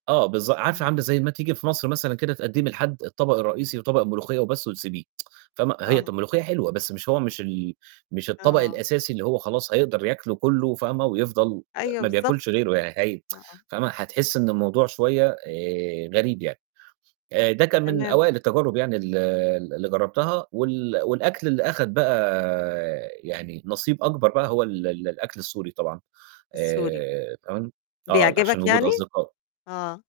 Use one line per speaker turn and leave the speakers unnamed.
آه، بالض عارفة
إمم.
عاملة زَي ما تيجي في مصر مثلًا كده تقدِّمي لحد الطبق الرئيسي وطبق الملوخية بس وتسيبيه، فاهمة، هي طَب
آه.
الملوخية حلوة، بس مش هو مش ال مش الطبق
آه.
الأساسي اللي هو خلاص هيقدر ياكله كلّه فاهمة ويفضَل آآ
أيوه
ما
بالضبط،
بياكلش
ف
غيره يعني هي
آه، آه.
فاهمة، هتحسّي إن الموضوع شوية آآ غريب يعني. آآ ده كان من
تمام.
أوائل التجارب يعني ال اللي جرَّبتها، وال والأكل اللي أخد بقى يعني نصيب أكبر بقى هو ال ال الأكل السوري طبعًا،
السوري.
آآ كمان آه، عشان
بيعجبك
وجود
يعني؟
أصدقاء.
آه.